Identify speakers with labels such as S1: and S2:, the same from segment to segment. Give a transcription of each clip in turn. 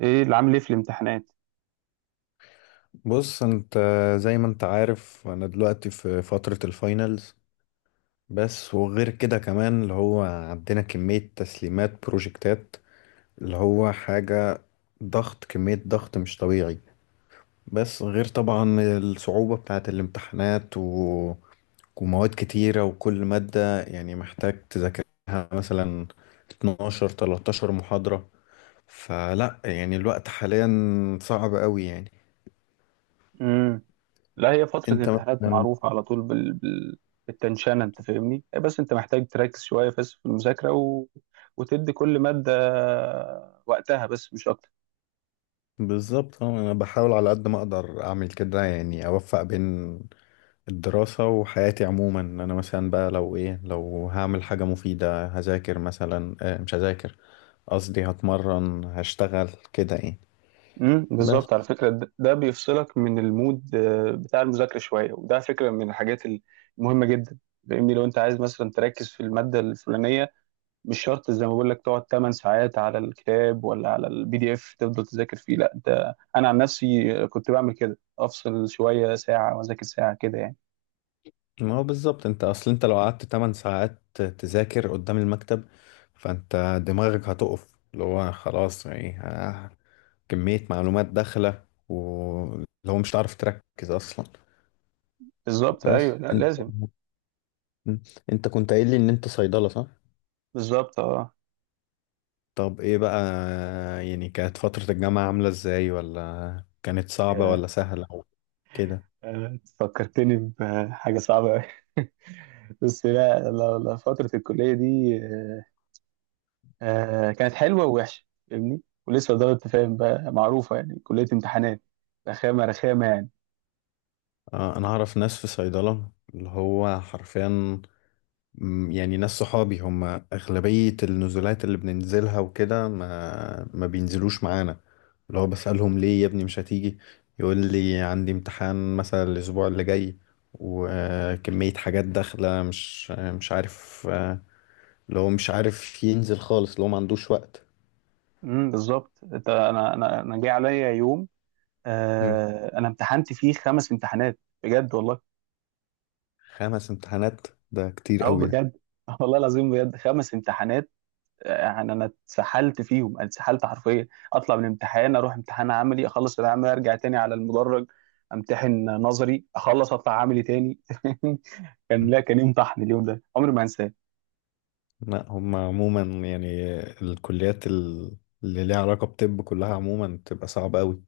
S1: ايه اللي عامل ايه في الامتحانات؟
S2: بص انت، زي ما انت عارف انا دلوقتي في فترة الفاينلز. بس وغير كده كمان اللي هو عندنا كمية تسليمات بروجكتات اللي هو حاجة، ضغط، كمية ضغط مش طبيعي. بس غير طبعا الصعوبة بتاعة الامتحانات ومواد كتيرة وكل مادة يعني محتاج تذاكرها، مثلا 12 13 محاضرة. فلا يعني الوقت حاليا صعب قوي يعني.
S1: امم لا، هي فترة
S2: انت
S1: الامتحانات
S2: مثلا.
S1: معروفة على طول بالتنشانة. أنت فاهمني إيه؟ بس أنت محتاج تركز شوية بس في المذاكرة وتدي كل مادة وقتها، بس مش أكتر.
S2: بالظبط، اه انا بحاول على قد ما اقدر اعمل كده، يعني اوفق بين الدراسة وحياتي عموما. انا مثلا بقى لو ايه، لو هعمل حاجة مفيدة هذاكر، مثلا آه مش هذاكر، قصدي هتمرن، هشتغل كده يعني.
S1: بالظبط. على
S2: بس
S1: فكرة، ده بيفصلك من المود، بتاع المذاكرة شوية، وده فكرة من الحاجات المهمة جدا. فاهمني؟ لو أنت عايز مثلا تركز في المادة الفلانية، مش شرط زي ما بقول لك تقعد 8 ساعات على الكتاب ولا على البي دي اف تفضل تذاكر فيه. لا، انت انا عن نفسي كنت بعمل كده، افصل شويه ساعه واذاكر ساعه كده يعني.
S2: ما هو بالظبط، انت اصل انت لو قعدت 8 ساعات تذاكر قدام المكتب، فانت دماغك هتقف، اللي هو خلاص يعني كمية معلومات داخلة، واللي هو مش هتعرف تركز اصلا.
S1: بالظبط. ايوه،
S2: بس
S1: لا
S2: انت.
S1: لازم.
S2: مم. انت كنت قايل لي ان انت صيدلة، صح؟
S1: بالظبط، اه.
S2: طب ايه بقى، يعني كانت فترة الجامعة عاملة ازاي، ولا كانت صعبة
S1: يا-
S2: ولا سهلة، او كده.
S1: فكرتني بحاجه صعبه قوي. بس لا لا لا، فتره الكليه دي كانت حلوه ووحشه. فاهمني؟ ولسه دارت تفاهم بقى، معروفه يعني، كليه امتحانات. رخامه رخامه يعني.
S2: آه انا اعرف ناس في صيدلة، اللي هو حرفيا مم، يعني ناس صحابي هم اغلبية النزولات اللي بننزلها وكده ما بينزلوش معانا. اللي هو بسألهم، ليه يا ابني مش هتيجي؟ يقول لي عندي امتحان مثلا الاسبوع اللي جاي، وكمية حاجات داخلة مش عارف آه، لو مش عارف ينزل خالص، لو ما عندوش وقت.
S1: بالظبط. انت، انا جه عليا يوم،
S2: مم.
S1: انا امتحنت فيه 5 امتحانات، بجد والله.
S2: خمس امتحانات ده كتير
S1: او
S2: قوي ده.
S1: بجد. والله العظيم، بجد 5 امتحانات. يعني انا اتسحلت فيهم، أنا اتسحلت حرفيا. اطلع من امتحان اروح امتحان عملي، اخلص العملي ارجع تاني على المدرج، امتحن نظري اخلص اطلع عملي تاني. كان لا كان يوم طحن، اليوم ده عمري ما هنساه.
S2: لا هم عموما يعني الكليات اللي ليها علاقة بطب كلها عموما بتبقى صعبة قوي.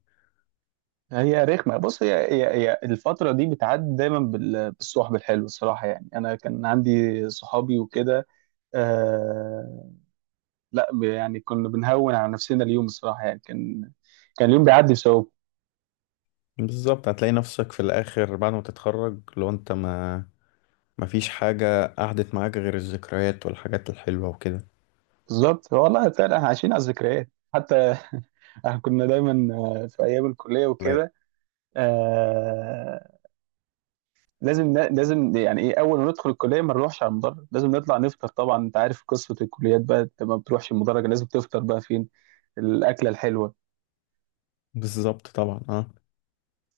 S1: هي رخمه، بص، هي الفتره دي بتعدي دايما بالصحب الحلو، الصراحه يعني. انا كان عندي صحابي وكده، آه، لا، يعني كنا بنهون على نفسنا اليوم، الصراحه يعني. كان اليوم بيعدي بسبب...
S2: بالظبط، هتلاقي نفسك في الآخر بعد ما تتخرج، لو انت ما فيش حاجة قعدت معاك غير الذكريات والحاجات الحلوة وكده.
S1: بالظبط والله، فعلا احنا عايشين على الذكريات حتى. احنا كنا دايما، في ايام الكليه
S2: لا،
S1: وكده. آه لازم لازم، يعني ايه، اول ما ندخل الكليه ما نروحش على المدرج، لازم نطلع نفطر. طبعا انت عارف قصه الكليات بقى، انت ما بتروحش المدرج، لازم تفطر بقى فين الاكله الحلوه.
S2: بالظبط طبعا اه.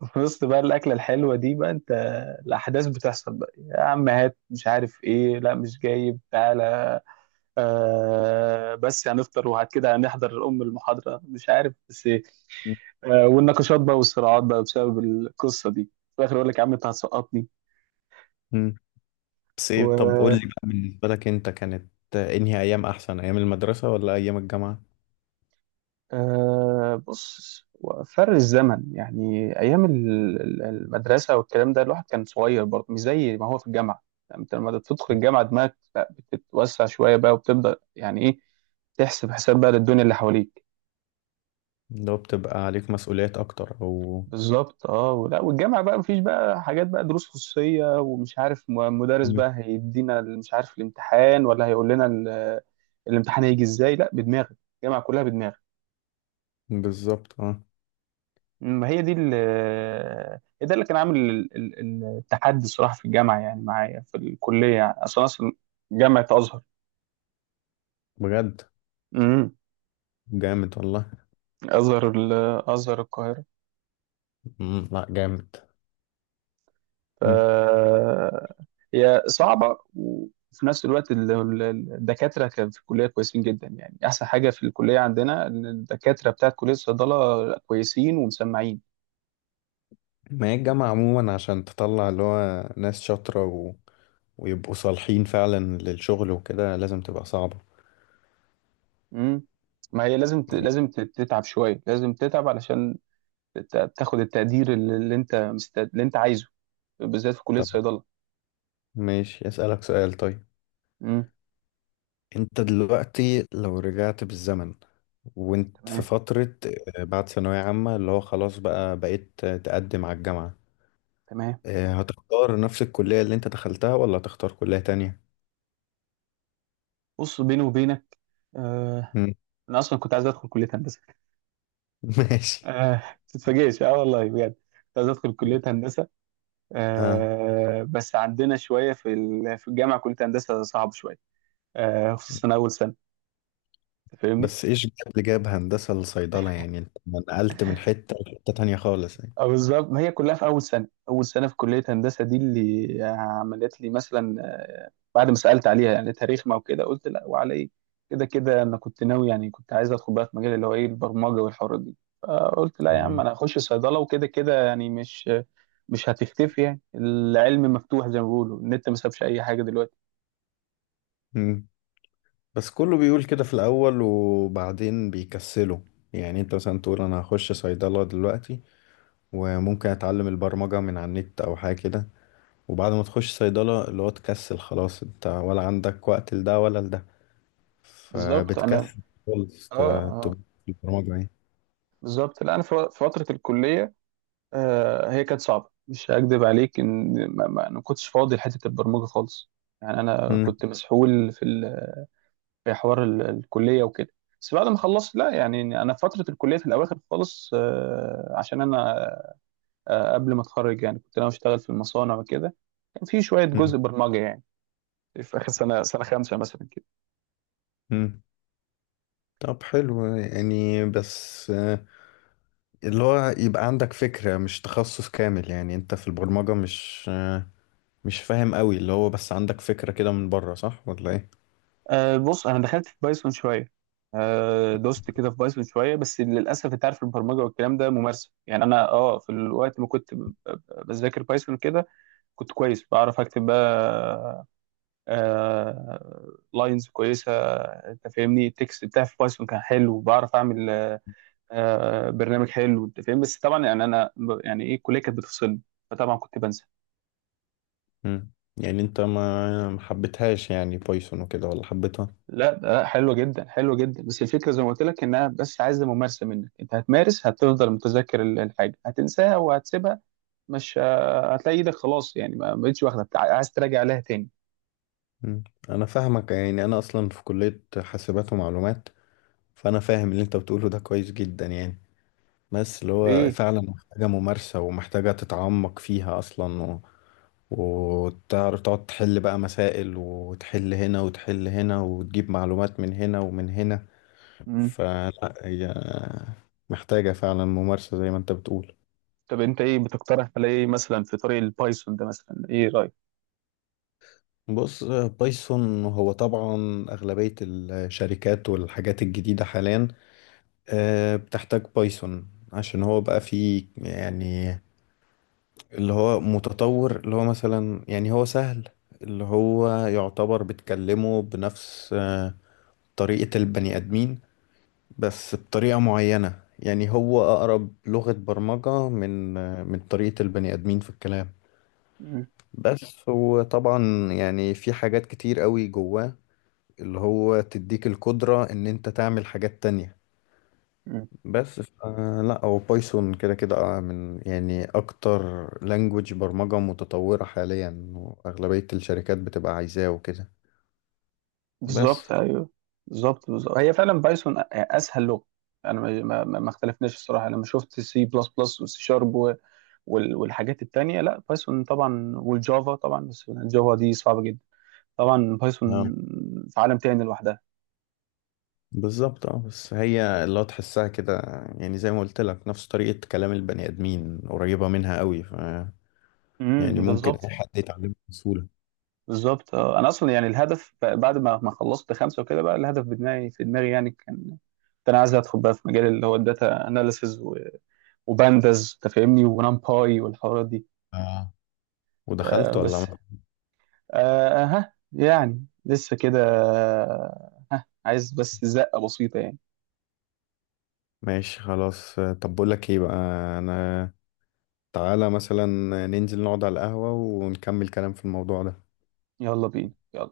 S1: في وسط بقى الاكله الحلوه دي بقى، انت الاحداث بتحصل بقى، يا عم هات، مش عارف ايه، لا مش جايب، تعالى، بس هنفطر وبعد كده هنحضر المحاضرة، مش عارف بس إيه. والنقاشات بقى والصراعات بقى بسبب القصة دي في الآخر، يقول لك يا عم أنت هتسقطني.
S2: مم. بس ايه، طب قول لي
S1: و
S2: بقى، بالنسبة لك انت كانت انهي ايام احسن، ايام المدرسة ولا ايام الجامعة؟
S1: بص، فرق الزمن يعني، أيام المدرسة والكلام ده، الواحد كان صغير برضه، مش زي ما هو في الجامعة. يعني أنت لما تدخل الجامعة، دماغك، لا، بتتوسع شوية بقى، وبتبدأ، يعني إيه، تحسب حساب بقى للدنيا اللي حواليك.
S2: لو بتبقى عليك مسؤوليات اكتر او.
S1: بالظبط، اه. ولا، والجامعه بقى مفيش بقى حاجات بقى دروس خصوصيه، ومش عارف مدرس
S2: مم.
S1: بقى هيدينا مش عارف الامتحان، ولا هيقول لنا الامتحان هيجي ازاي. لا، بدماغك، الجامعه كلها بدماغك.
S2: بالظبط اه.
S1: ما هي دي ال- هي ده اللي كان عامل التحدي، الصراحه، في الجامعه يعني، معايا في الكليه يعني، اصلا اصلا، جامعه ازهر.
S2: بجد،
S1: امم
S2: جامد والله.
S1: ازهر ال- ازهر القاهره.
S2: مم، لا جامد.
S1: ف
S2: مم.
S1: هي صعبة، وفي نفس الوقت الدكاترة كان في الكلية كويسين جدا. يعني أحسن حاجة في الكلية عندنا، إن الدكاترة بتاعت كلية الصيدلة كويسين ومسمعين.
S2: ما هي الجامعة عموما عشان تطلع اللي هو ناس شاطرة ويبقوا صالحين فعلا للشغل وكده، لازم تبقى صعبة.
S1: مم. ما هي لازم
S2: مم.
S1: لازم تتعب شوية، لازم تتعب علشان تاخد التقدير اللي أنت اللي أنت عايزه، بالذات في كلية
S2: طب
S1: الصيدلة.
S2: ماشي، أسألك سؤال طيب.
S1: مم.
S2: انت دلوقتي لو رجعت بالزمن وانت في
S1: تمام.
S2: فترة آه، بعد ثانوية عامة، اللي هو خلاص بقى بقيت تقدم على الجامعة،
S1: تمام.
S2: آه، هتختار نفس الكلية اللي انت دخلتها ولا هتختار كلية تانية؟
S1: بص، بيني وبينك، آه...
S2: مم.
S1: أنا أصلا كنت عايز أدخل كلية هندسة.
S2: ماشي.
S1: آه... تتفاجئش، والله بجد كنت عايز أدخل كلية هندسة.
S2: اه
S1: بس عندنا شويه، في الجامعه كليه هندسه صعب شويه، خصوصا اول سنه. أنت فاهمني؟
S2: بس ايش جاب اللي جاب هندسة لصيدلة؟ يعني انت ما نقلت من حتة لحتة تانية خالص يعني.
S1: بالظبط، ما هي كلها في اول سنه، اول سنه في كليه هندسه دي اللي عملت لي مثلا، بعد ما سالت عليها يعني تاريخنا وكده، قلت لا، وعلى ايه. كده كده انا كنت ناوي، يعني كنت عايز ادخل بقى في مجال اللي هو ايه، البرمجه والحوارات دي. فقلت لا يا عم،
S2: مم.
S1: انا هخش صيدله، وكده كده يعني مش هتختفي. يعني العلم مفتوح، زي ما بيقولوا النت ما سابش اي حاجه دلوقتي.
S2: مم. بس كله بيقول كده في الأول وبعدين بيكسلوا. يعني انت مثلا تقول انا هخش صيدلة دلوقتي، وممكن اتعلم البرمجة من على النت او حاجة كده، وبعد ما تخش صيدلة اللي هو تكسل خلاص، انت ولا عندك وقت لده ولا لده،
S1: بالظبط. انا،
S2: فبتكسل خالص
S1: اه اه.
S2: تبقى في البرمجة يعني.
S1: بالظبط. لا انا في فتره الكليه، هي كانت صعبه، مش هكدب عليك، ان أنا ما كنتش فاضي لحته البرمجه خالص، يعني انا
S2: مم.
S1: كنت مسحول في حوار الكليه وكده. بس بعد ما خلصت، لا يعني، انا في فتره الكليه في الاواخر خالص، عشان انا، قبل ما اتخرج يعني، كنت انا اشتغل في المصانع وكده، كان في شويه جزء
S2: مم.
S1: برمجه يعني، في اخر سنه، سنه خامسه مثلا.
S2: مم. طب حلو يعني، بس آه، اللي هو يبقى عندك فكرة، مش تخصص كامل. يعني انت في البرمجة مش آه، مش فاهم قوي، اللي هو بس عندك فكرة كده من بره، صح ولا ايه؟
S1: بص، انا دخلت في بايثون شويه، دوست كده في بايثون شويه. بس للاسف، انت عارف، البرمجه والكلام ده ممارسه. يعني انا، في الوقت ما كنت بذاكر بايثون كده، كنت كويس، بعرف اكتب بقى لاينز كويسه. انت فاهمني؟ التكست بتاعي في بايثون كان حلو، بعرف اعمل برنامج حلو، انت فاهم. بس طبعا، يعني انا، يعني ايه، الكليه كانت بتفصلني، فطبعا كنت بنسى.
S2: مم. يعني انت ما ما حبيتهاش يعني بايثون وكده، ولا حبيتها؟
S1: لا ده لا، حلوة جدا، حلوة جدا. بس الفكرة زي ما قلت لك، انها بس عايزة ممارسة منك، انت هتمارس هتفضل متذكر الحاجة، هتنساها وهتسيبها. مش هتلاقي ايدك خلاص يعني، ما بقتش واخدة عايز تراجع عليها تاني.
S2: مم. انا فاهمك، يعني انا اصلا في كلية حاسبات ومعلومات، فانا فاهم اللي انت بتقوله ده كويس جدا يعني. بس اللي
S1: طب
S2: هو
S1: ايه.
S2: فعلا محتاجة ممارسة، ومحتاجة تتعمق فيها اصلا، وتعرف تقعد تحل بقى مسائل، وتحل هنا وتحل هنا، وتجيب معلومات من هنا ومن هنا.
S1: مم.
S2: فلا هي محتاجة فعلا ممارسة، زي ما انت بتقول.
S1: طب انت ايه بتقترح، على ايه مثلا في طريق البايثون ده مثلا، ايه رأيك؟
S2: بص، بايثون هو طبعا أغلبية الشركات والحاجات الجديدة حاليا آه، بتحتاج بايثون، عشان هو بقى فيه يعني اللي هو متطور، اللي هو مثلا يعني هو سهل، اللي هو يعتبر بتكلمه بنفس آه، طريقة البني آدمين، بس بطريقة معينة. يعني هو أقرب لغة برمجة من من طريقة البني آدمين في الكلام.
S1: مم.
S2: بس هو طبعا يعني في حاجات كتير قوي جواه، اللي هو تديك القدرة إن أنت تعمل حاجات تانية.
S1: مم.
S2: بس لا هو بايثون كده كده آه، من يعني أكتر لانجوج برمجة متطورة حاليا، وأغلبية الشركات بتبقى عايزاه وكده. بس.
S1: بالظبط، ايوه. بالظبط، بالظبط، هي فعلا بايثون اسهل لغة. انا ما اختلفناش، الصراحة، انا ما شفت سي بلس بلس وسي شارب والحاجات التانية، لا بايثون طبعا، والجافا طبعا، بس الجافا دي صعبة جدا. طبعا
S2: نعم.
S1: بايثون في عالم تاني لوحدها.
S2: بالظبط اه، بس هي اللي هو تحسها كده، يعني زي ما قلت لك نفس طريقة كلام البني آدمين قريبة منها قوي، ف يعني ممكن أي
S1: بالظبط.
S2: حد يتعلمها بسهولة.
S1: بالظبط، انا اصلا يعني الهدف بعد ما خلصت 5 وكده، بقى الهدف بدماغي، في دماغي يعني، كان، كنت انا عايز ادخل بقى في مجال اللي هو الداتا اناليسز، وبانداز تفهمني، ونمباي والحوارات دي.
S2: آه.
S1: آه
S2: ودخلت ولا
S1: بس
S2: ما؟
S1: آه ها يعني لسه كده، آه، ها عايز بس زقة بسيطة يعني.
S2: ماشي خلاص آه، طب بقول لك ايه بقى، انا تعالى مثلا ننزل نقعد على القهوة ونكمل كلام في الموضوع ده.
S1: يلا بينا، يلا.